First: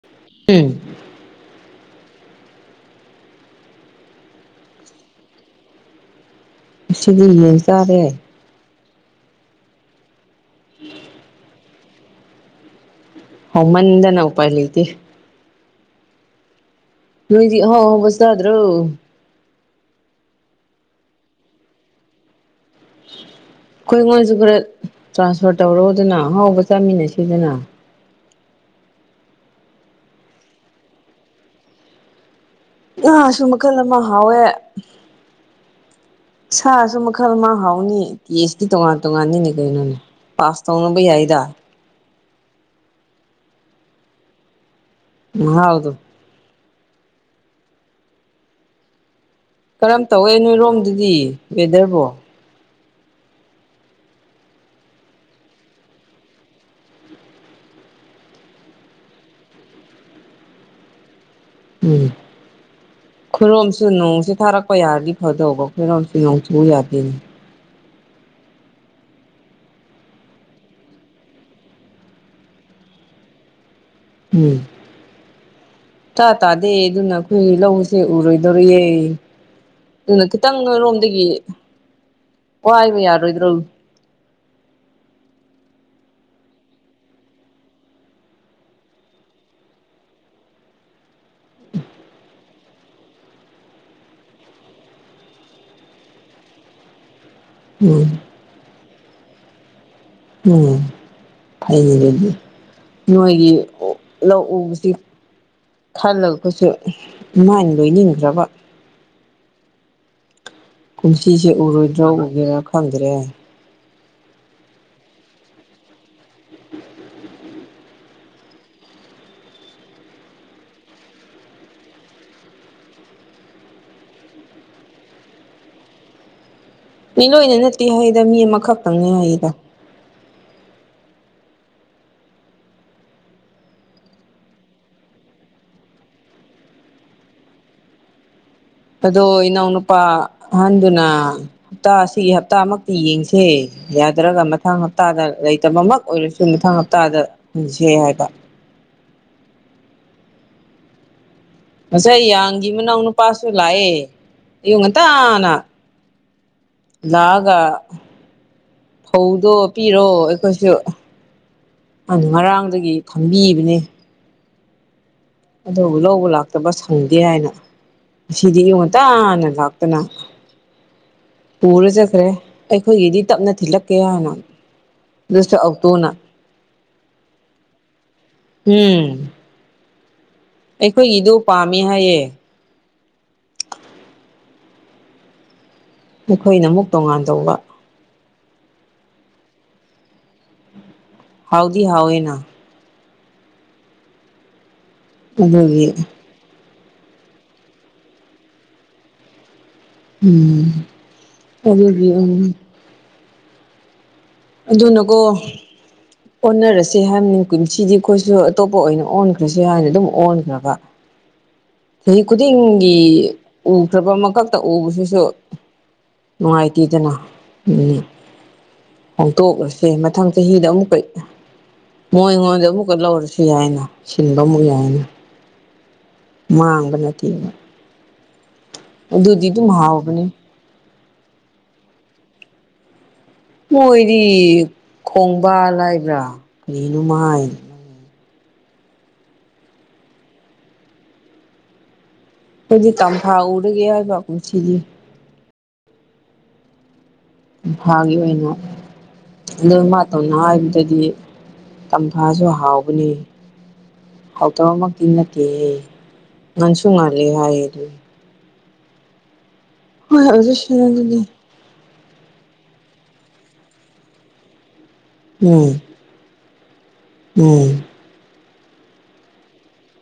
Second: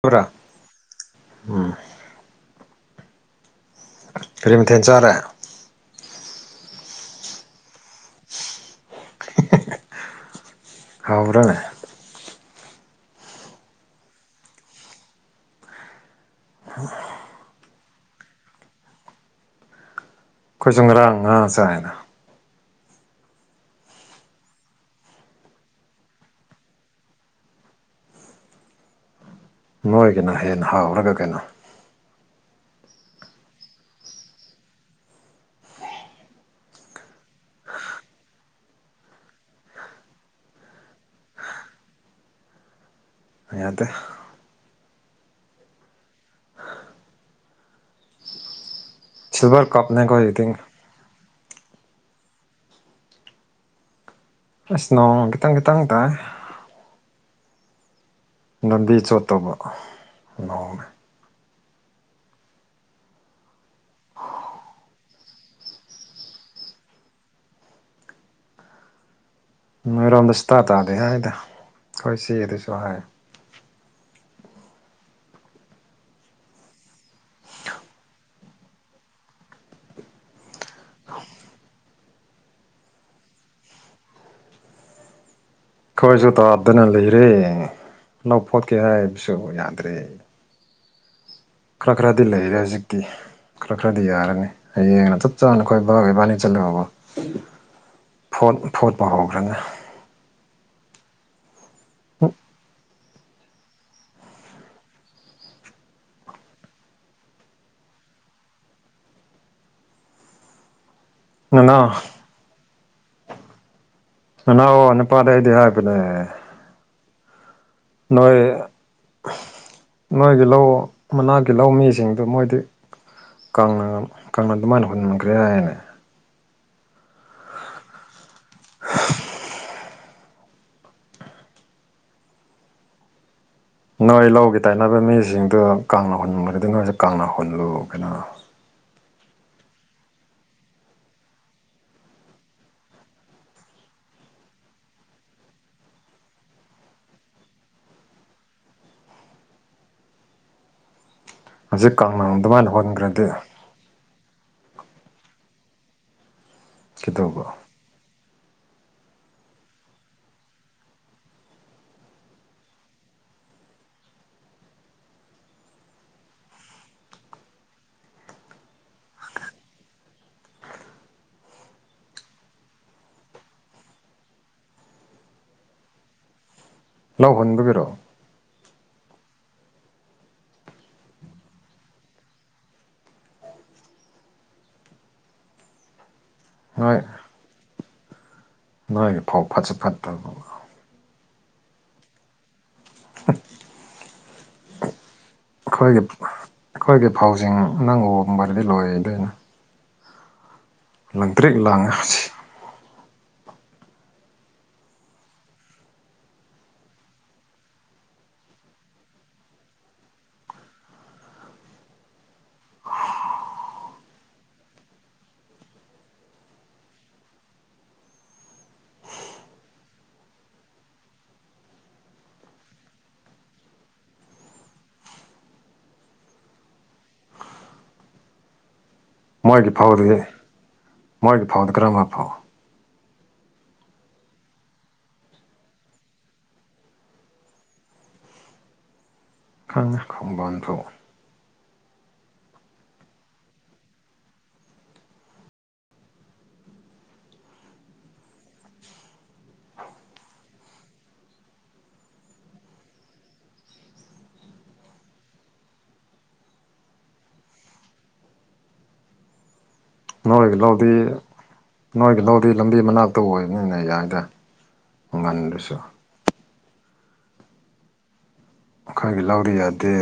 ꯄꯨꯔ ꯎꯝ ꯎꯝ ꯐꯔꯤ ꯃꯊꯦꯟ ꯆꯥꯔꯦ ꯁꯂꯤꯔ ꯇꯔꯦ ꯍꯥꯎꯕ꯭ꯔꯥꯅꯦ ꯍ ꯃꯗꯅ ꯎ ꯄꯔꯂꯤꯇꯤ ꯣꯏ ꯍꯥꯎ ꯍ ꯁꯗ꯭ꯔꯣ ꯑꯩꯈꯣꯏꯁꯨ ꯉꯔꯥꯡ ꯉꯥꯥꯁꯥꯏꯅ ꯎ ꯑꯩꯈꯣꯏꯉꯣꯟꯁꯨ ꯈꯔ ꯇ꯭ꯔꯥꯟꯁꯐꯔ ꯇꯧꯔꯣꯗꯅ ꯑꯍꯥꯎꯕ ꯆꯥꯃꯤꯟꯅꯁꯤꯗꯅ ꯃꯣꯏꯒꯤꯅ ꯍꯦꯟꯅ ꯍꯥꯎꯔꯒ ꯀꯩꯅꯣ ꯉꯥ ꯁꯨ ꯃꯈꯜ ꯑꯃ ꯍꯥꯎꯋꯦ ꯁꯥꯁꯨ ꯃꯈꯜ ꯑꯃ ꯍꯥꯎꯅꯤ ꯇꯦꯁꯇꯤ ꯇꯣꯉꯥꯟ ꯇꯣꯉꯥꯟꯅꯤꯅꯦ ꯀꯩꯅꯣꯅꯦ ꯄꯥꯁꯇꯧꯅꯕ ꯌꯥꯏꯗꯥ ꯌꯥꯗꯦ [unintelligible] ꯁꯤꯜꯚꯔ ꯀꯞꯅꯦ ꯀꯔꯝ ꯇꯧꯋꯦ ꯑꯩꯈꯣꯏꯒꯤꯗꯤ ꯅꯣꯏꯔꯣꯝꯗꯗꯤ ꯋꯦꯗꯔꯕꯣ ꯑꯁ ꯅꯣꯡ ꯈꯤꯇꯪ ꯈꯤꯇꯪ ꯇꯥꯏ ꯂꯝꯕꯤ ꯆꯣꯠꯇꯕ ꯅꯣꯡꯅꯦ ꯎꯝ ꯈꯣꯏꯔꯣꯝꯁꯨ ꯅꯣꯡꯁꯦ ꯊꯥꯔꯛꯄ ꯌꯥꯔꯗꯤ ꯐꯗꯧꯕ ꯈꯨꯔꯣꯝꯁꯨ ꯅꯣꯡ ꯆꯨ ꯌꯥꯗꯦꯅꯦ ꯆꯤꯡꯃꯩꯔꯣꯝꯗ ꯁꯨꯇꯥ ꯇꯥꯗꯦ ꯍꯥꯏꯗ ꯑꯩꯈꯣꯏ ꯁꯤꯒꯤꯗꯁꯨ ꯍꯥꯏ ꯎꯝ ꯁꯨꯛꯇꯥ ꯇꯥꯗꯦ ꯑꯗꯨꯅ ꯑꯩꯈꯣꯏ ꯂꯧꯁꯦ ꯎꯔꯣꯏꯗꯣꯔꯤꯌꯦ ꯑꯗꯨꯅ ꯈꯤꯇꯪ ꯅꯣꯏꯔꯣꯝꯗꯒꯤ ꯋꯥꯏꯕ ꯌꯥꯔꯣꯏꯗ꯭ꯔꯣ [unintelligible] ꯑꯩꯈꯣꯏꯁꯨ ꯇꯥꯗꯅ ꯂꯩꯔꯦ ꯂꯧ ꯐꯣꯠꯀꯦ ꯍꯥꯏꯕꯁꯨ ꯌꯥꯗ꯭ꯔꯦ ꯈꯔ ꯈꯔꯗꯤ ꯂꯩꯔꯦ ꯍꯧꯖꯤꯛꯇꯤ ꯈꯔ ꯈꯔꯗꯤ ꯌꯥꯔꯅꯤ ꯍꯌꯦꯡꯅ ꯆꯞ ꯆꯥꯅ ꯑꯩꯈꯣꯏ ꯕꯥꯒ ꯏꯕꯥꯅꯤ ꯆꯠꯂꯒ ꯎꯝ ꯐꯣꯠ ꯐꯣꯠꯄ ꯍꯧꯈ꯭ꯔꯅꯤ ꯎꯝ ꯑꯩ [unintelligible] ꯅꯣꯏꯒꯤ ꯂꯧ ꯎꯕꯁꯤ ꯈꯜꯂꯒꯁꯨ ꯗꯨꯃꯥꯏ ꯂꯣꯏꯅꯤꯡꯗ꯭ꯔꯕ ꯀꯨꯝꯁꯤꯁꯦ ꯅꯅꯥꯎ ꯎꯔꯣꯏꯗ꯭ꯔꯣ ꯎꯒꯦꯔꯥ ꯈꯪꯗ꯭ꯔꯦ ꯅꯅꯥꯎ ꯅꯨꯄꯥꯗ ꯑꯩꯗꯤ ꯍꯥꯏꯕꯅꯦ ꯅꯣꯏ ꯅꯣꯏꯒꯤ ꯂꯧ ꯃꯅꯥꯛꯀꯤ ꯂꯧꯃꯤꯁꯤꯡꯗꯨ ꯃꯣꯏꯗꯤ ꯀꯪꯅ ꯀꯪꯅ ꯑꯗꯨꯃꯥꯏꯅ ꯍꯨꯟꯈ꯭ꯔꯦ ꯍꯥꯏꯅꯦ ꯃꯤ ꯂꯣꯏꯅ ꯅꯠꯇꯦ ꯍꯥꯏꯗ ꯃꯤ ꯑꯃꯈꯛꯇꯪꯅꯦ ꯍꯥꯏꯗ ꯅꯣꯏ ꯂꯧꯒꯤ ꯇꯥꯏꯅꯕ ꯃꯤꯁꯤꯡꯗꯨ ꯀꯪꯅ ꯍꯨꯟꯒ꯭ꯔꯗꯤ ꯅꯣꯏꯁꯨ ꯀꯪꯅ ꯍꯨꯜꯂꯨ ꯀꯩꯅꯣ ꯑꯗꯣ ꯏꯅꯥꯎꯅꯨꯄꯥ ꯑꯍꯟꯗꯨꯅ ꯍꯞꯇꯥ ꯑꯁꯤ ꯍꯞꯇꯥꯃꯛꯇꯤ ꯌꯦꯡꯁꯦ ꯌꯥꯗ꯭ꯔꯒ ꯃꯊꯪ ꯍꯞꯇꯥꯗ ꯂꯩꯇꯕꯃꯛ ꯑꯣꯏꯔꯁꯨ ꯃꯊꯪ ꯍꯞꯇꯥꯗ ꯍꯟꯁꯦ ꯍꯥꯏꯕ [inaudible] ꯍꯧꯖꯤꯛ ꯀꯪꯅ ꯉꯁꯥꯏ ꯌꯥꯡꯒꯤ ꯑꯗꯨꯃꯥꯏꯅ ꯃꯅꯥꯎ ꯍꯨꯟꯈ꯭ꯔꯗꯤ ꯅꯨꯄꯥꯁꯨ ꯂꯥꯛꯑꯦ ꯑꯌꯨꯛ ꯉꯟꯇꯥꯅ ꯀꯩꯗꯧꯕ ꯂꯥꯛꯑꯒ ꯐꯧꯗꯣ ꯄꯤꯔꯣ ꯑꯩꯈꯣꯏꯁꯨ ꯑꯗꯨ ꯉꯔꯥꯡꯗꯒꯤ ꯈꯪꯕꯤꯕꯅꯦ ꯑꯗꯨꯕꯨ ꯂꯧꯕ ꯂꯥꯛꯇꯕ ꯁꯪꯗꯦ ꯍꯥꯏꯅ ꯉꯁꯤꯗꯤ ꯑꯌꯨꯛ ꯉꯟꯇꯥꯅ ꯂꯥꯛꯇꯅ ꯄꯨꯔ ꯆꯠꯈ꯭ꯔꯦ ꯑꯩꯈꯣꯏꯒꯤꯗꯤ ꯇꯞꯅ ꯊꯤꯜꯂꯛꯀꯦ ꯍꯥꯏꯅ ꯗꯨꯁꯨ ꯑꯧꯇꯣꯅ ꯂꯧ ꯍꯨꯟꯕꯒꯤꯔꯣ ꯎꯝ ꯑꯩꯈꯣꯏꯒꯤꯗꯨ ꯄꯥꯝꯃꯤ ꯍꯥꯏꯌꯦ ꯑꯩꯈꯣꯏꯅ ꯑꯃꯨꯛ ꯅꯣꯏ ꯇꯣꯉꯥꯟ ꯇꯧꯕ ꯅꯣꯏꯒꯤ ꯐꯧ ꯐꯠꯁꯨ ꯐꯠꯇꯕꯗꯨ ꯍꯥꯎꯗꯤ ꯍꯥꯎꯋꯦꯅ [unintelligible] ꯑꯗꯨꯒꯤ ꯑꯩꯈꯣꯏꯒꯤ ꯑꯩꯈꯣꯏꯒꯤ ꯐꯧꯁꯤꯡ ꯅꯪ ꯎ [unintelligible] ꯎꯝ ꯂꯪꯇ꯭ꯔꯤꯛ ꯂꯪꯉꯦ ꯑꯗꯨꯒꯤ ꯁꯤ ꯎꯝ ꯑꯗꯨꯅꯀꯣ ꯑꯣꯟꯅꯔꯁꯦ ꯍꯥꯏꯕꯅꯤ ꯀꯨꯝꯁꯤꯗꯤ ꯑꯩꯈꯣꯏꯁꯨ ꯑꯇꯣꯞꯄ ꯑꯣꯏꯅ ꯑꯣꯟꯈ꯭ꯔꯁꯤꯔꯥ ꯍꯥꯏꯅ ꯑꯗꯨꯝ ꯑꯣꯟꯈ꯭ꯔꯕ [unintelligible] ꯆꯍꯤ ꯈꯨꯗꯤꯡꯒꯤ ꯎꯈ꯭ꯔꯕ ꯑꯃꯈꯛꯇ ꯎꯕꯁꯤꯁꯨ ꯅꯨꯡꯉꯥꯏꯇꯦꯗꯅ ꯎꯝ ꯍꯣꯡꯇꯣꯛꯂꯁꯦ ꯃꯊꯪ ꯆꯍꯤꯗ ꯑꯃꯨꯛꯀ ꯃꯣꯏꯉꯣꯟꯗ ꯑꯃꯨꯛꯀ ꯂꯧꯔꯁꯨ ꯌꯥꯏꯅ ꯁꯤꯟꯕ ꯑꯃꯨꯛ ꯌꯥꯏꯅ ꯃꯥꯡꯕ ꯅꯠꯇꯦꯅ ꯑꯗꯨꯗꯤ ꯑꯗꯨꯝ ꯃꯣꯏꯒꯤ ꯐꯧꯗꯤ ꯍꯥꯎꯕꯅꯦ ꯃꯣꯏꯒꯤ ꯐꯥꯎꯗꯣ ꯀꯔꯝꯕ ꯐꯧ ꯃꯣꯏꯗꯤ ꯈꯣꯡꯕꯥꯜ ꯍꯥꯏꯕ꯭ꯔꯥ ꯀꯔꯤꯅꯣꯝꯃ ꯍꯥꯏꯅꯦ ꯈꯉꯦ ꯈꯣꯡꯕꯥꯟ ꯐ꯭ꯂꯣ ꯗꯨꯗꯤ ꯇꯝꯐꯥ ꯎꯗ꯭ꯔꯒꯤ ꯍꯥꯏꯕ꯭ꯔ ꯀꯨꯝꯁꯤꯗꯤ ꯇꯝꯐꯥꯒꯤ ꯀꯩꯅꯣ ꯑꯗꯨ ꯃꯥ ꯇꯧꯅ ꯍꯥꯏꯕꯗꯗꯤ ꯇꯝꯐꯥꯁꯨ ꯍꯥꯎꯕꯅꯤ ꯍꯥꯎꯇꯕꯃꯛꯇꯤ ꯅꯠꯇꯦꯍꯦ ꯅꯪꯁꯨ ꯉꯥꯜꯂꯦ ꯍꯥꯏꯌꯦ ꯑꯗꯨ ꯍꯣꯏ ꯑꯗꯨ ꯅꯣꯒꯤ ꯂꯧꯗꯤ ꯁꯅꯗꯨꯗꯤ ꯅꯣꯏꯒꯤ ꯂꯧꯗꯤ ꯂꯝꯕꯤ ꯃꯅꯥꯛꯇ ꯑꯣꯏꯕꯅꯤꯅ ꯌꯥꯏꯗ ꯎꯝ ꯃꯃꯟꯗꯨꯁꯨ ꯎꯝ ꯑꯩꯈꯣꯏꯒꯤ ꯂꯧꯗꯤ ꯌꯥꯗꯦ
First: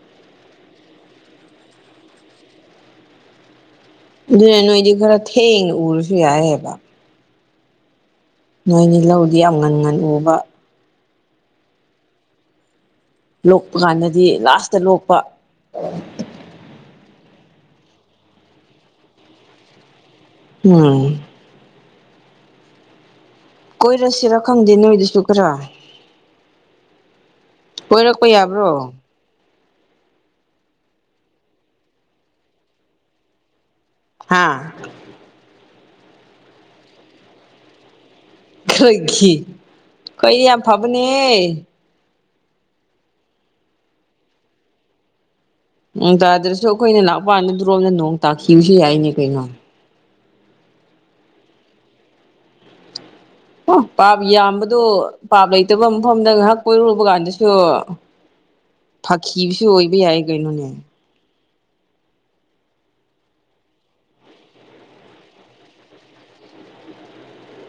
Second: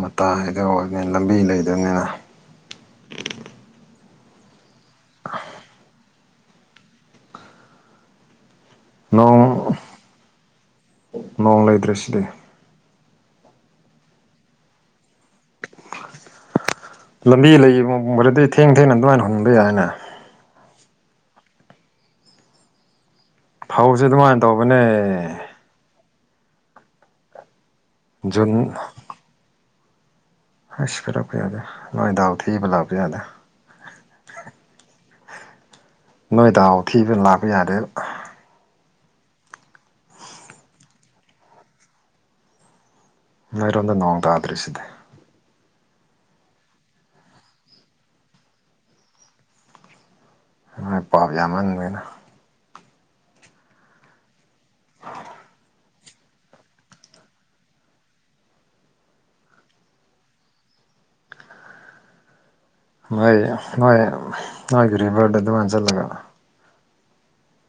ꯃꯇꯥꯏꯗ ꯑꯣꯏꯕꯅꯤꯅ ꯂꯝꯕꯤ ꯂꯩꯗꯝꯅꯤꯅ ꯑꯗꯨꯗꯤ ꯅꯣꯏꯗꯤ ꯈꯔ ꯊꯦꯡꯅ ꯎꯔꯁꯨ ꯌꯥꯏꯌꯦꯕ ꯅꯣꯏꯗꯤ ꯂꯧꯗꯤ ꯅꯣꯡ ꯌꯥꯝ ꯉꯟ ꯉꯟ ꯎꯕ ꯅꯣꯡ ꯂꯩꯇ꯭ꯔ ꯁꯤꯗꯤ ꯂꯣꯛꯄ ꯀꯥꯟꯗꯗꯤ ꯂꯥꯁꯇ ꯂꯣꯛꯄ ꯂꯝꯕꯤ ꯂꯩꯈꯤꯕ ꯃ ꯑꯣꯏꯔꯗꯤ ꯊꯦꯡ ꯊꯦꯡꯅ ꯑꯗꯨꯃꯥꯏꯅ ꯍꯨꯟꯕ ꯌꯥꯏꯅ ꯎꯝ ꯐꯧꯁꯦ ꯀꯣꯏꯔꯁꯤꯔꯥ ꯑꯗꯨꯃꯥꯏꯅ ꯈꯪꯗꯦ ꯇꯧꯕꯅꯦ ꯅꯣꯏꯗꯨꯁꯨ ꯈꯔ ꯀꯣꯏꯔꯛꯄ ꯖꯨꯟ ꯌꯥꯕ꯭ꯔꯣ ꯑꯁ ꯐꯔꯄ ꯌꯥꯗꯦ [unintelligible] ꯌꯥꯗꯦ ꯍꯥ ꯅꯣꯏ ꯗꯥꯎ ꯊꯤꯕ ꯂꯥꯛꯄ ꯌꯥꯗꯦ ꯑꯩ ꯈꯣꯢꯗꯤ ꯌꯥꯝ ꯐꯕꯅꯦꯍꯦ ꯅꯣꯏ ꯔꯣꯝꯗ ꯅꯣꯡ ꯇꯥꯗ꯭ꯔꯤꯁꯤꯗꯤ ꯅꯣꯡ ꯇꯥꯗ꯭ꯔꯁꯨ ꯑꯩꯈꯣꯏꯅꯤ ꯅꯥꯄꯥꯟꯗ ꯑꯗꯨꯔꯣꯝꯗ ꯅꯣꯡ ꯇꯥꯈꯤꯕꯁꯨ ꯌꯥꯏꯅꯦ ꯀꯩꯅꯣ ꯍꯣꯏ ꯄꯥꯞ ꯌꯥꯝꯍꯟꯒ꯭ꯔꯦꯅ ꯑꯣ ꯄꯥꯞ ꯌꯥꯝꯕꯗꯣ ꯄꯥꯞ ꯂꯩꯇꯕ ꯃꯐꯝꯗ ꯉꯥꯏꯍꯥꯛ ꯀꯣꯏꯔꯨꯕ ꯀꯥꯟꯗꯁꯨ ꯐꯥꯈꯤꯕꯁꯨ ꯑꯣꯏꯕ ꯌꯥꯏ ꯀꯩꯅꯣꯅꯦ ꯃꯣꯏ ꯅꯣꯏ ꯅꯣꯏꯒꯤ ꯔꯤꯚꯔꯗ ꯑꯗꯨꯃꯥꯟ ꯆꯠꯂꯒ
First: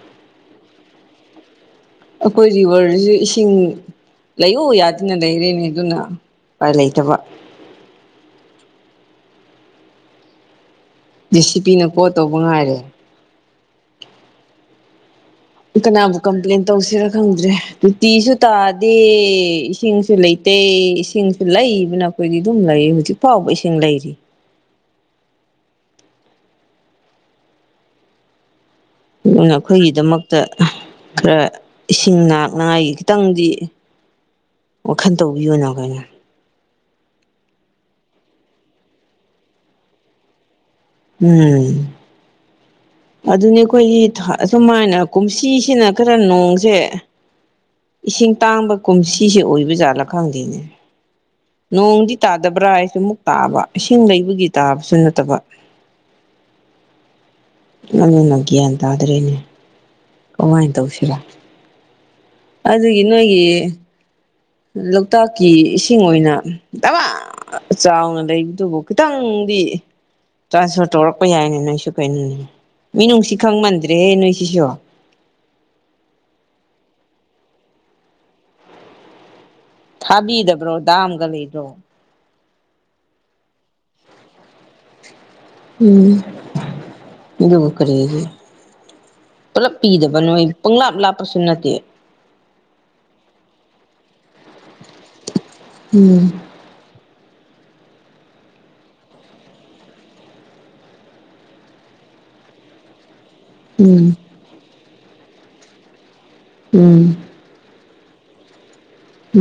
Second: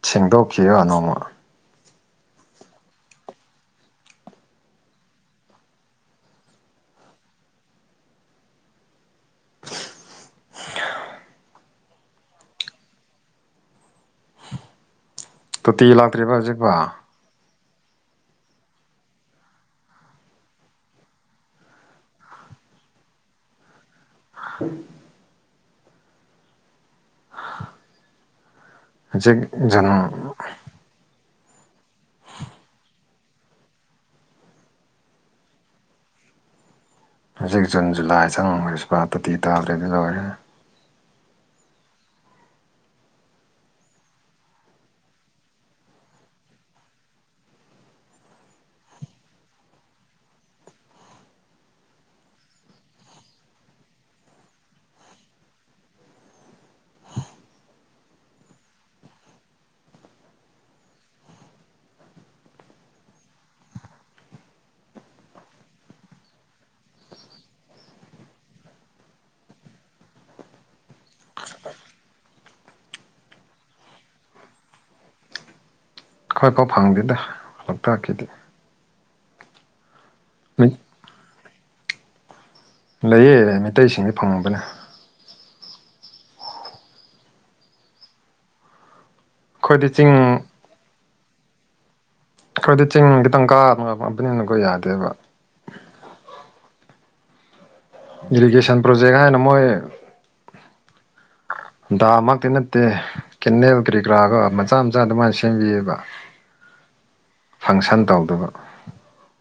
ꯁꯦꯡꯗꯣꯛꯈꯤꯕ ꯅꯣꯡꯃ ꯑꯩꯈꯣꯏ ꯚꯔꯁꯨ ꯏꯁꯤꯡ ꯂꯩꯌꯎ ꯌꯥꯗꯅ ꯂꯩꯔꯦꯅꯦ ꯑꯗꯨꯅ ꯂꯩꯇꯕ ꯗꯤ ꯁꯤ ꯄꯤꯅ ꯀꯣꯜ ꯇꯧꯕ ꯉꯥꯏꯔꯦ ꯇꯣꯇꯤ ꯀꯅꯥꯕꯨ ꯂꯥꯛꯇ꯭ꯔꯤꯕ ꯀꯝꯄ꯭ꯂꯦꯟ ꯍꯧꯖꯤꯛꯐ ꯇꯧꯁꯤꯔꯥ ꯈꯪꯗ꯭ꯔꯦ ꯇꯨꯇꯤꯁꯨ ꯇꯥꯗꯦ ꯏꯁꯤꯡꯁꯨ ꯂꯩꯇꯦ ꯏꯁꯤꯡꯁꯨ ꯂꯩꯕꯅ ꯑꯩꯈꯣꯏꯗꯤ ꯑꯗꯨꯝ ꯂꯩ ꯍꯧꯖꯤꯛ ꯐꯥꯎꯕ ꯏꯁꯤꯡ ꯂꯩꯔꯤ [unintelligible] ꯑꯗꯨ ꯍꯧꯖꯤꯛ ꯖꯨꯟ ꯑꯩꯈꯣꯏꯒꯤꯗꯃꯛꯇ ꯈꯔ ꯏꯁꯤꯡ ꯅꯥꯛꯅꯉꯥꯏꯒꯤ ꯈꯤꯇꯪꯗꯤ ꯋꯥꯈꯜ ꯇꯧꯕꯤꯌꯨꯅ ꯑꯩꯈꯣꯏꯅ ꯍꯧꯖꯤꯛ ꯖꯨꯟ ꯖꯨꯂꯥꯏ ꯆꯤꯡꯕ ꯁꯤꯐꯥꯎꯗ ꯇꯣꯇꯤ ꯇꯥꯗ꯭ꯔꯗꯤ ꯂꯣꯏꯔꯦ ꯎꯝ ꯑꯗꯨꯅꯦ ꯑꯩꯈꯣꯏꯒꯤ ꯑꯃꯥꯏꯅ ꯀꯨꯝꯁꯤꯁꯤꯅ ꯈꯔ ꯅꯣꯡꯁꯦ ꯏꯁꯤꯡ ꯇꯥꯡꯕ ꯀꯨꯝꯁꯤꯁꯦ ꯑꯣꯏꯕꯖꯥꯠꯂꯥ ꯅꯣꯡꯗꯤ ꯇꯥꯗꯕ꯭ꯔꯥ ꯍꯥꯏꯁꯨ ꯑꯃꯨꯛ ꯇꯥꯕ ꯏꯁꯤꯡ ꯂꯩꯕꯒꯤ ꯇꯥꯕꯁꯨ ꯅꯠꯇꯕ [unintelligible] [unintelligible] ꯅꯪꯅ ꯍꯦꯟꯅ ꯒ꯭ꯌꯥꯟ ꯇꯥꯗ꯭ꯔꯦꯅꯦ ꯀꯃꯥꯏꯅ ꯇꯧꯁꯤꯔ ꯑꯗꯨꯒꯤ ꯅꯣꯏꯒꯤ ꯂꯣꯛꯇꯥꯛꯀꯤ ꯏꯁꯤꯡ ꯑꯣꯏꯅ ꯗꯝꯃꯥ ꯆꯥꯎꯅ ꯂꯩꯕꯗꯨꯕꯨ ꯈꯤꯇꯪ ꯗꯤ ꯇ꯭ꯔꯥꯟꯁꯐꯔ ꯇꯧꯔꯛꯄ ꯌꯥꯏꯅꯤ ꯅꯣꯏꯁꯨ ꯀꯩꯅꯣꯅꯤ ꯃꯤ ꯅꯨꯡꯁꯤ ꯈꯪꯃꯟꯗ꯭ꯔꯦꯍꯦ ꯅꯣꯏꯁꯤꯁꯨ ꯈꯣꯏ ꯐꯥꯎ ꯐꯪꯗꯦꯗ ꯂꯣꯛꯇꯥꯛꯀꯤꯗꯤ ꯊꯥꯕꯤꯗꯕ꯭ꯔꯣ ꯗꯥꯝꯒ ꯂꯩꯕ꯭ꯔꯣ ꯂꯩꯌꯦ ꯃꯤꯇꯩꯩꯁꯤꯡꯗꯤ ꯐꯪꯉꯕꯅꯦ ꯎꯝ ꯑꯗꯨꯕꯨ ꯀꯔꯤꯒꯤ ꯄꯨꯂꯞ ꯑꯩꯈꯣꯏꯗꯤ ꯆꯤꯡ ꯄꯤꯗꯕ ꯅꯣꯏ ꯄꯪꯂꯥꯞ ꯂꯥꯞꯄꯁꯨ ꯅꯠꯇꯦ ꯑꯩꯈꯣꯏꯗꯤ ꯆꯤꯡꯒꯤꯇꯪ ꯀꯥꯕ ꯕꯅꯤꯅ ꯀꯣ ꯌꯥꯗꯦ ꯎꯝ ꯏꯔꯤꯒꯦꯁꯟ ꯄ꯭ꯔꯣꯖꯦꯛ ꯍꯥꯏꯅ ꯃꯣꯏ ꯗꯥꯝ ꯃꯛꯇꯤ ꯅꯠꯇꯦ ꯀꯦꯟꯅꯜ ꯀꯔꯤ ꯎꯝ ꯀꯔꯥꯒ ꯃꯆꯥ ꯃꯆꯥ ꯑꯗꯨꯃꯥꯏꯅ ꯁꯦꯝꯕꯤꯑꯕ ꯎꯝ ꯐꯪꯁꯟ ꯇꯧꯗꯕ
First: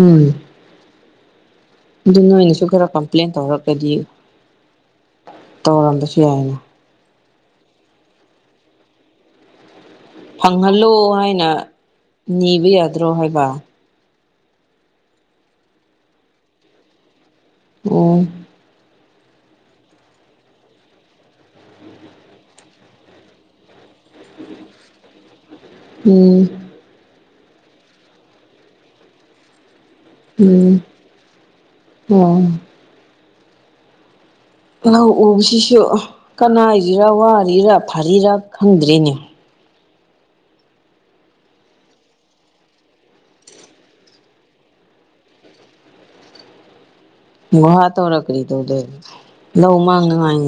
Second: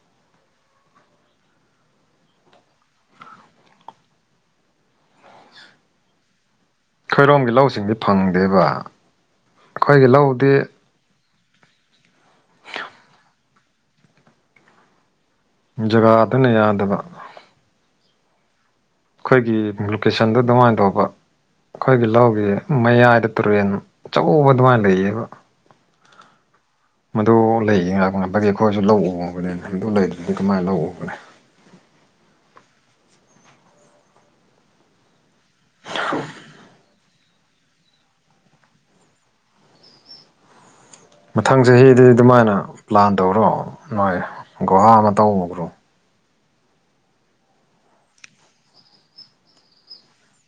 ꯍꯝ ꯑꯗꯨ ꯅꯣꯏꯅꯁꯨ ꯈꯔ ꯀꯝꯄ꯭ꯂꯦꯟ ꯇꯧꯔꯛꯂꯗꯤ ꯇꯧꯔꯝꯕꯁꯨ ꯌꯥꯏꯅ ꯈꯣꯏꯔꯣꯝꯒꯤ ꯂꯧꯁꯤꯡꯗꯤ ꯐꯪꯗꯦꯕ ꯑꯩꯈꯣꯏꯒꯤ ꯂꯧꯗꯤ ꯐꯪꯍꯜꯂꯣ ꯍꯥꯏꯅ ꯅꯤꯕ ꯌꯥꯗ꯭ꯔꯣ ꯍꯥꯏꯕ ꯖꯒꯥ ꯑꯗꯨꯅ ꯌꯥꯗꯕ ꯑꯣ ꯑꯩꯈꯣꯏꯒꯤ ꯂꯣꯀꯦꯁꯟꯗꯣ ꯑꯗꯨꯃꯥꯏꯅ ꯇꯧꯕ ꯑꯩꯈꯣꯏꯒꯤ ꯂꯧꯒꯤ ꯃꯌꯥꯏꯗ ꯇꯨꯔꯦꯟ ꯑꯆꯧꯕ ꯑꯗꯨꯃꯥꯏꯅ ꯂꯩꯌꯦꯕ ꯎꯝ ꯃꯗꯨ ꯂꯩꯒ ꯉ ꯉꯄꯒꯤ ꯑꯩꯈꯣꯏꯁꯨ ꯂꯧ ꯎ ꯉꯕꯅꯦꯅ ꯗ ꯂꯩꯗꯨ꯭ꯔꯗꯤ ꯀꯃꯥꯏꯅ ꯎꯝ ꯂꯧ ꯎꯕꯅꯦ ꯑꯣ ꯂꯧ ꯎꯕꯁꯤꯁꯨ ꯀꯅꯥꯁꯨ ꯔꯥ ꯋꯥꯔꯤꯔꯞ ꯐꯔꯤꯔꯞ ꯈꯪꯗ꯭ꯔꯦꯅꯦ ꯃꯊꯪ ꯆꯍꯤꯗꯗꯤ ꯑꯗꯨꯃꯥꯏꯅ ꯄ꯭ꯂꯥꯟ ꯇꯧꯔꯣ ꯅꯣꯏ ꯒꯨꯍꯥ ꯑꯃ ꯇꯧꯈ꯭ꯔꯣ ꯨ ꯍꯥꯇꯣ ꯔꯛꯔꯤ ꯇꯧꯗ ꯂꯧ ꯃꯒ ꯉꯏ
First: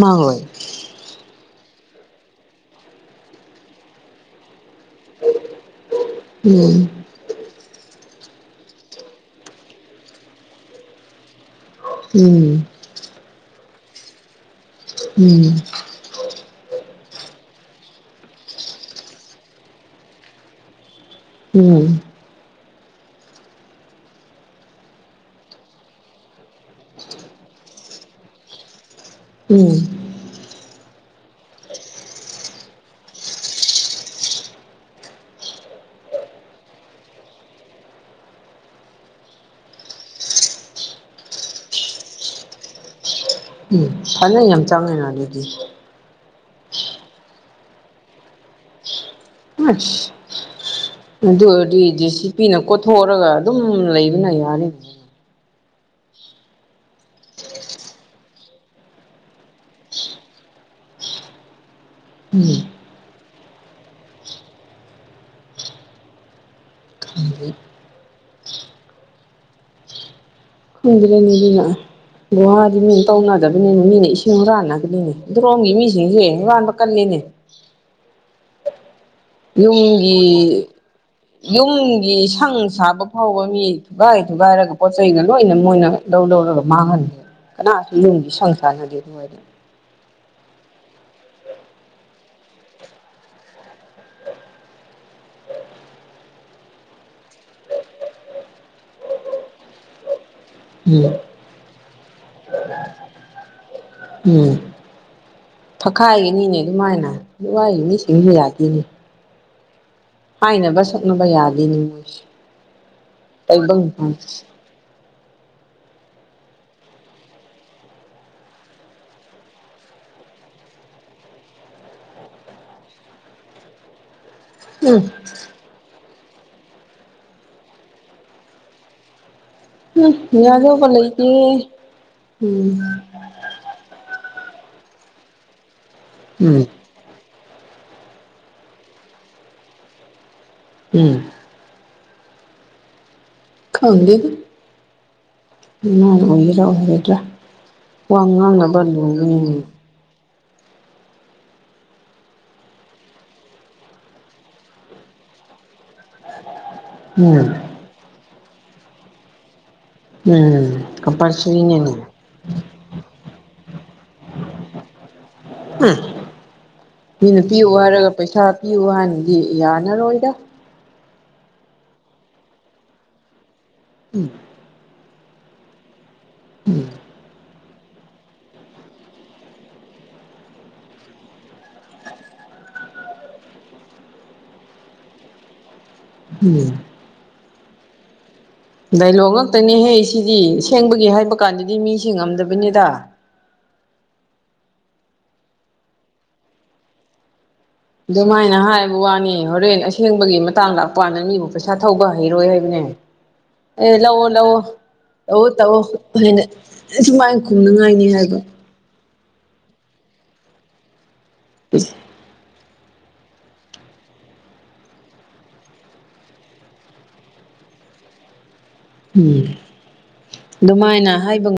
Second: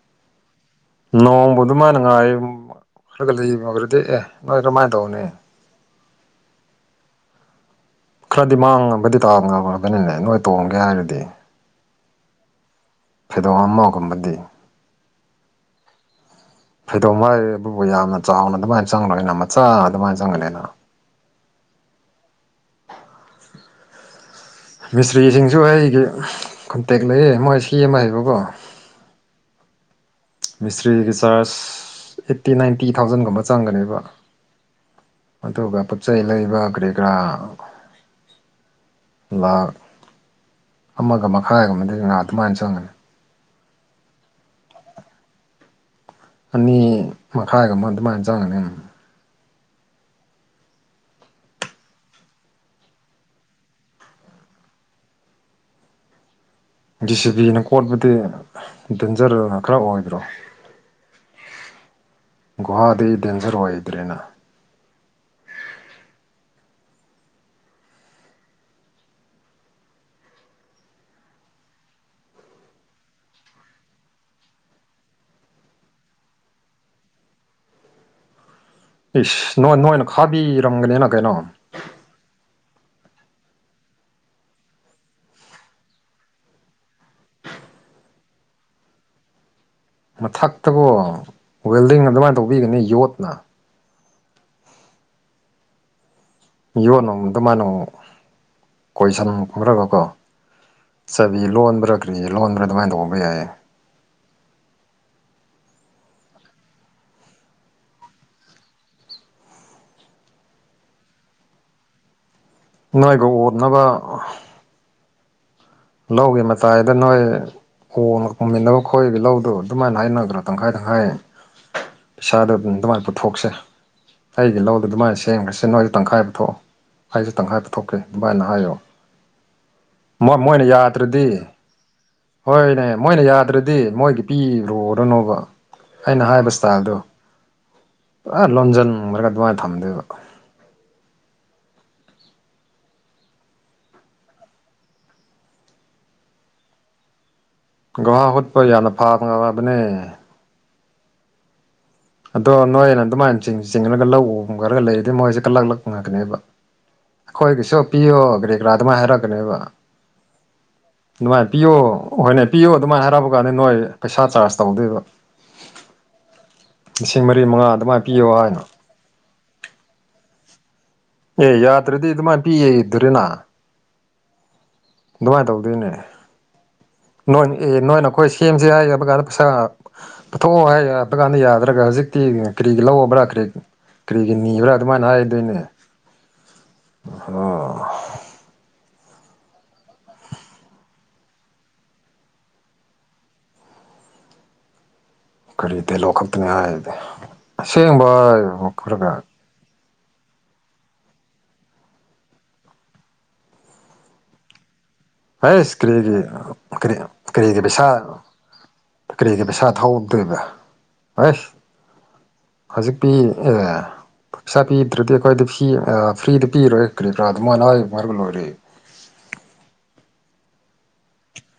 ꯃꯥ ꯍꯣꯏ ꯅꯣꯡꯃ ꯑꯗꯨꯃꯥꯏꯅ ꯉꯥꯏ ꯈꯔ ꯈ ꯂꯩꯈ꯭ꯔꯗꯤ ꯑꯦ ꯅꯣꯏ ꯀꯔꯝꯍꯥꯏꯅ ꯇꯧꯅꯤ ꯎꯝ ꯈꯔꯗꯤ ꯃꯥꯡꯉꯕꯗꯤ ꯇꯥꯉꯕꯅꯤꯅꯦ ꯅꯣꯏ ꯇꯣꯡꯒꯦ ꯍꯥꯏꯔꯗꯤ ꯎꯝ ꯐꯩꯗꯣꯡ ꯑꯃꯥꯒꯨꯝꯕꯗꯤ ꯎꯝ ꯐꯩꯗꯣꯝ ꯍꯥꯏꯔꯦ ꯑꯗꯨꯕꯨ ꯌꯥꯝꯅ ꯆꯥꯎꯅ ꯑꯗꯨꯃꯥꯏꯅ ꯆꯪꯔꯅꯤꯅ ꯃꯆꯥ ꯑꯗꯨꯃꯥꯏꯅ ꯆꯪꯒꯅꯤꯅ ꯎꯝ ꯃꯤꯁꯇ꯭ꯔꯤꯁꯤꯡꯁꯨ ꯑꯩꯒꯤ ꯀꯣꯟꯇꯦꯛ ꯂꯩꯌꯦ ꯃꯣꯏ ꯁꯤ ꯑꯃ ꯍꯥꯏꯕꯀꯣ ꯎꯝ ꯃꯤꯁꯇ꯭ꯔꯤꯒꯤ ꯆꯥꯔꯖ ꯑꯦꯠꯇꯤ ꯅꯥꯏꯟꯇꯤ ꯊꯥꯎꯖꯟꯒꯨꯝꯕ ꯆꯪꯒꯅꯦꯕ ꯑꯗꯨꯒ ꯄꯣꯠꯆꯩ ꯂꯩꯕ ꯀꯔꯤ ꯀꯔꯥ ꯂꯥ ꯑꯃꯒ ꯃꯈꯥꯏꯒ ꯃ ꯉ ꯑꯗꯨꯃꯥꯏꯅ ꯆꯪꯒꯅꯤ ꯎꯝ ꯐꯅ ꯌꯥꯝ ꯆꯪꯉꯤꯅ ꯑꯗꯨꯗꯤ ꯑꯅꯤ ꯃꯈꯥꯏꯒ ꯑꯃ ꯑꯗꯨꯃꯥꯏꯅ ꯆꯪꯒꯅꯤ ꯎ ꯑꯗꯨ ꯑꯣꯏꯔꯗꯤ ꯗꯤ ꯁꯤ ꯄꯤꯅ ꯀꯣꯊꯣꯛꯔꯒ ꯑꯗꯨꯝ ꯂꯩꯕꯅ ꯌꯥꯔꯤ ꯗꯤ ꯁꯤ ꯕꯤꯅ ꯀꯣꯠꯄꯗꯤ ꯗꯦꯟꯖꯔꯅ ꯈꯔ ꯑꯣꯏꯕ꯭ꯔꯣ ꯎꯝ ꯒꯨꯍꯥꯗ ꯗꯦꯟꯖꯔ ꯑꯣꯏꯗ꯭ꯔꯦꯅ ꯈꯨꯗꯂꯅꯤꯕꯤ ꯂ ꯒꯨꯍꯥꯗꯤ ꯃꯤꯅ ꯇꯧꯅꯗꯕꯅꯤꯅ ꯃꯤꯅ ꯏꯁꯤꯡ ꯍꯨꯔꯥꯟꯅꯒꯅꯤꯅꯦ ꯗ꯭ꯔꯣꯝꯒꯤ ꯃꯤꯁꯤꯡꯁꯦꯨꯔꯥꯟꯕ ꯀꯜꯂꯤꯅꯦ [inaudible] ꯏꯁ ꯅꯣꯏ ꯅꯣꯏꯅ ꯌꯨꯝꯒꯤ ꯈꯥꯕꯤꯔꯝꯒꯅꯤꯅ ꯀꯩꯅꯣ ꯌꯨꯝꯒꯤ ꯏꯁꯥꯡ ꯁꯥꯕ ꯍꯧꯕ ꯃꯤ ꯊꯨꯒꯥꯏ ꯊꯨꯒꯥꯏꯔꯒ ꯄꯣꯠ ꯆꯩꯒ ꯂꯣꯏꯅ ꯃꯣꯏꯅ ꯂꯧ ꯂꯧꯔꯒ ꯃꯥꯡꯍꯟꯂ ꯀꯅꯥꯁꯨ ꯌꯦꯨꯝꯁꯤ ꯁꯪꯁꯥꯟꯅꯒꯦ ꯑꯗꯨ ꯑꯣꯏꯔ ꯃꯊꯛꯇꯀꯣ ꯋꯦꯜꯗꯤꯡꯅ ꯑꯗꯨꯃꯥꯏꯅ ꯇꯧꯕꯤꯒꯅꯤ ꯌꯣꯠꯅ ꯌꯣꯟꯅꯨꯡꯣ ꯑꯗꯨꯃꯥꯏꯅꯛ ꯀꯣꯏꯁꯟꯈ꯭ꯔꯒꯀꯣ ꯎꯝ ꯆꯕꯤ ꯂꯣꯟꯕ꯭ꯔꯥ ꯀ꯭ꯔꯤ ꯂꯣꯟꯕ꯭ꯔꯥ ꯑꯗꯨꯃꯥꯏꯅ ꯇꯕ ꯌꯥꯏꯌꯦ ꯎꯝ ꯊꯛꯈꯥꯏꯒꯅꯤꯅꯦ ꯑꯗꯨꯃꯥꯏꯅ ꯋꯥꯏꯒꯅꯤ ꯁꯤꯡꯕ ꯌꯥꯗꯦꯅꯦ ꯍꯥꯏꯅꯕ ꯁꯛꯅꯕ ꯌꯥꯗꯦꯅꯤꯉꯣꯏꯁꯦ ꯅꯣꯏꯕꯨ ꯎꯅꯕ ꯑꯦꯝ ꯂꯧꯒꯤ ꯃꯇꯥꯏꯗ ꯅꯣꯏ ꯑꯣꯅ ꯈꯨꯝꯃꯤꯟꯅꯕ ꯈꯣꯠꯏꯒꯤ ꯂꯧꯗꯣ ꯑꯗꯨꯃꯥꯏꯅ ꯍꯥꯏꯅꯗ꯭ꯔꯥ ꯇꯪꯈꯥꯏ ꯇꯪꯈꯥꯏ ꯄꯩꯥꯗꯣ ꯑꯗꯨꯝ ꯑꯗꯨꯃꯥꯏꯅ ꯄꯨꯊꯣꯛꯁꯦ ꯑꯩꯒꯤ ꯂꯧꯗꯨ ꯑꯗꯨꯃꯥꯏꯅ ꯁꯦꯝꯈ꯭ꯔꯁꯦ ꯅꯣꯏꯗ ꯇꯪꯈꯥꯏꯕꯗ ꯊꯣꯛꯣꯛꯑꯣ ꯑꯩꯁꯨꯇꯪ ꯍꯥꯏꯕ ꯊꯣꯛꯀꯦ ꯚꯥꯏꯅ ꯍꯥꯏꯌꯣ ꯎꯝ ꯃꯣꯏ ꯃꯣꯏꯅ ꯌꯥꯗꯧꯕ ꯌꯥꯗ꯭ꯔꯗꯤ ꯂꯩꯇꯦ ꯎꯝ ꯍꯣꯏꯅꯦ ꯃꯣꯏꯅ ꯌꯥꯗ꯭ꯔꯗꯤ ꯃꯣꯏꯒꯤ ꯄꯤꯔꯨꯔꯔꯅꯣꯕ ꯑꯩꯅ ꯍꯥꯏꯔꯤꯕ ꯎꯝ ꯏꯁꯇꯥꯏꯜꯗꯣ ꯑ ꯂꯣꯟꯖꯟꯈ꯭ꯔꯒ ꯑꯗꯨꯃꯥꯏꯅ ꯊꯝꯗꯣꯏꯗ ꯎ ꯈꯪꯗ ꯅꯅꯔꯦꯗ ꯒꯨꯍꯥ ꯍꯨꯠꯄ ꯌꯥꯝꯅ ꯋꯥꯉꯅꯅꯤ ꯐꯕꯅꯦ ꯑꯗꯣ ꯅꯣꯏꯅ ꯑꯗꯨꯃꯥꯏꯅ ꯆꯤꯡꯉꯒ ꯂꯧ ꯎꯈ꯭ꯔꯒ ꯂꯩꯔꯗꯤ ꯃꯣꯏꯁꯦ ꯀꯂꯛꯂꯛ ꯉꯒꯅꯦꯕ ꯎꯝ ꯑꯩꯈꯣꯏꯒꯤꯁꯨ ꯄꯤꯌꯣ ꯒꯔꯤꯒꯔꯥ ꯑꯗꯨꯃꯥꯏꯅ ꯍꯥꯏꯔꯛꯀꯅꯦꯕ ꯎꯝ ꯑꯗꯨꯃꯥꯏꯅ ꯄꯤꯌꯣ ꯀꯝꯄꯜꯁꯔꯤꯅꯦꯅꯦ ꯍꯣꯏꯅꯦ ꯄꯤꯌꯣ ꯑꯗꯨꯃꯥꯏꯅ ꯍꯥꯏꯔꯄ ꯀꯥꯟꯗ ꯅꯣꯏ ꯄꯩꯁꯥ ꯆꯥꯔꯖ ꯇꯧꯗꯣꯏꯕ ꯎꯝ ꯂꯤꯁꯤꯡ ꯃꯤꯅ ꯃꯔꯤ ꯄꯤꯌꯨ ꯃꯉꯥ ꯑꯗꯨꯃꯥꯏꯅ ꯍꯥꯏꯔꯒ ꯄꯤꯌꯣ ꯄꯩꯁꯥ ꯍꯥꯏꯅ ꯄꯤꯌꯨ ꯍꯥꯏꯥꯟꯅꯗꯤ ꯌꯥꯅꯔꯣꯏꯗ ꯑꯦ ꯌꯥꯗ꯭ꯔꯗꯤ ꯑꯗꯨꯃꯥꯏꯅ ꯄꯤꯌꯦ ꯏꯗꯣꯔꯤꯅ ꯎꯝ ꯑꯗꯨꯃꯥꯏꯅ ꯇꯧꯗꯣꯏꯅꯦ ꯎꯝ ꯅꯣꯏ ꯑꯦ ꯅꯣꯏ ꯅ ꯑꯩꯈꯣꯏ ꯁꯦꯝꯁꯦ ꯍꯥꯏ ꯍꯥꯏꯕ ꯀꯥꯟꯗ ꯄꯩꯁꯥ ꯄꯨꯊꯣꯛꯑꯣ ꯍꯥꯏꯕ ꯀꯥꯟꯗ ꯌꯥꯗ꯭ꯔꯒꯖꯤꯛ ꯍꯧꯖꯤꯛꯇꯤ ꯀꯔꯤꯒꯤ ꯂꯧꯕ꯭ꯔꯥ ꯀꯔꯤ ꯀꯔꯤꯒꯤ ꯅꯤꯕ꯭ꯔꯥ ꯑꯗꯨꯃꯥꯏꯅ ꯍꯥꯏꯗꯣꯏꯅꯦ ꯎꯝ ꯑꯣ ꯗꯥꯏꯂꯣꯛ ꯉꯥꯛꯇꯅꯦꯍꯦ ꯁꯤꯗꯤ ꯁꯦꯡꯕꯒꯤꯦ ꯍꯥꯏꯕ ꯀꯥꯟꯗꯗꯤ ꯃꯤꯁꯤꯡꯉꯝꯗꯕꯅꯤꯗ [unintelligible] ꯀꯔꯤꯗ ꯂꯣꯀꯛꯇꯅꯦꯗꯤ ꯑꯗꯨꯃꯥꯏꯅ ꯍꯥꯏꯕ ꯋꯥꯅꯤ ꯍꯣꯔꯦꯟ ꯑ ꯊꯦꯡꯕꯒꯤ ꯃꯇꯥꯡ ꯂꯥꯛꯄꯥꯟꯗ ꯃꯤꯕꯨ ꯄꯩꯁꯥ ꯊꯧꯕ ꯍꯩꯔꯣꯏ ꯍꯥꯏꯕꯅꯦ ꯑꯦ ꯂꯎꯋꯣ ꯂꯎꯋꯣ ꯇꯧꯑꯣ ꯍꯩꯁ ꯇꯧꯑꯣ ꯀꯔꯤꯒꯤ ꯍꯅ ꯀꯔꯤ ꯁꯨꯃꯥꯏꯅ ꯀꯔꯤꯒꯤ ꯄꯩꯁꯥ ꯈꯨꯝꯅꯉꯥꯏꯅꯤ ꯍꯥꯏꯕ ꯀꯔꯤꯒꯤ ꯄꯩꯁꯥ ꯊꯥꯎꯗꯔ꯭ꯤꯕꯥ ꯑꯁ ꯏꯁ ꯍꯧꯖꯤꯛꯇꯤ ꯄꯩꯁꯥ ꯄꯤꯗ꯭ꯔꯗꯤ ꯑꯩꯈꯣꯏꯗ ꯐꯤ ꯐ꯭ꯔꯤꯗ ꯄꯤꯔꯣꯏ ꯀ꯭ꯔꯤꯀꯔꯥ ꯑꯗꯨꯃꯥꯏꯅ ꯂꯣꯏꯔꯦ ꯎꯝ ꯑꯗꯨꯃꯥꯏꯅ ꯍꯥꯏꯕ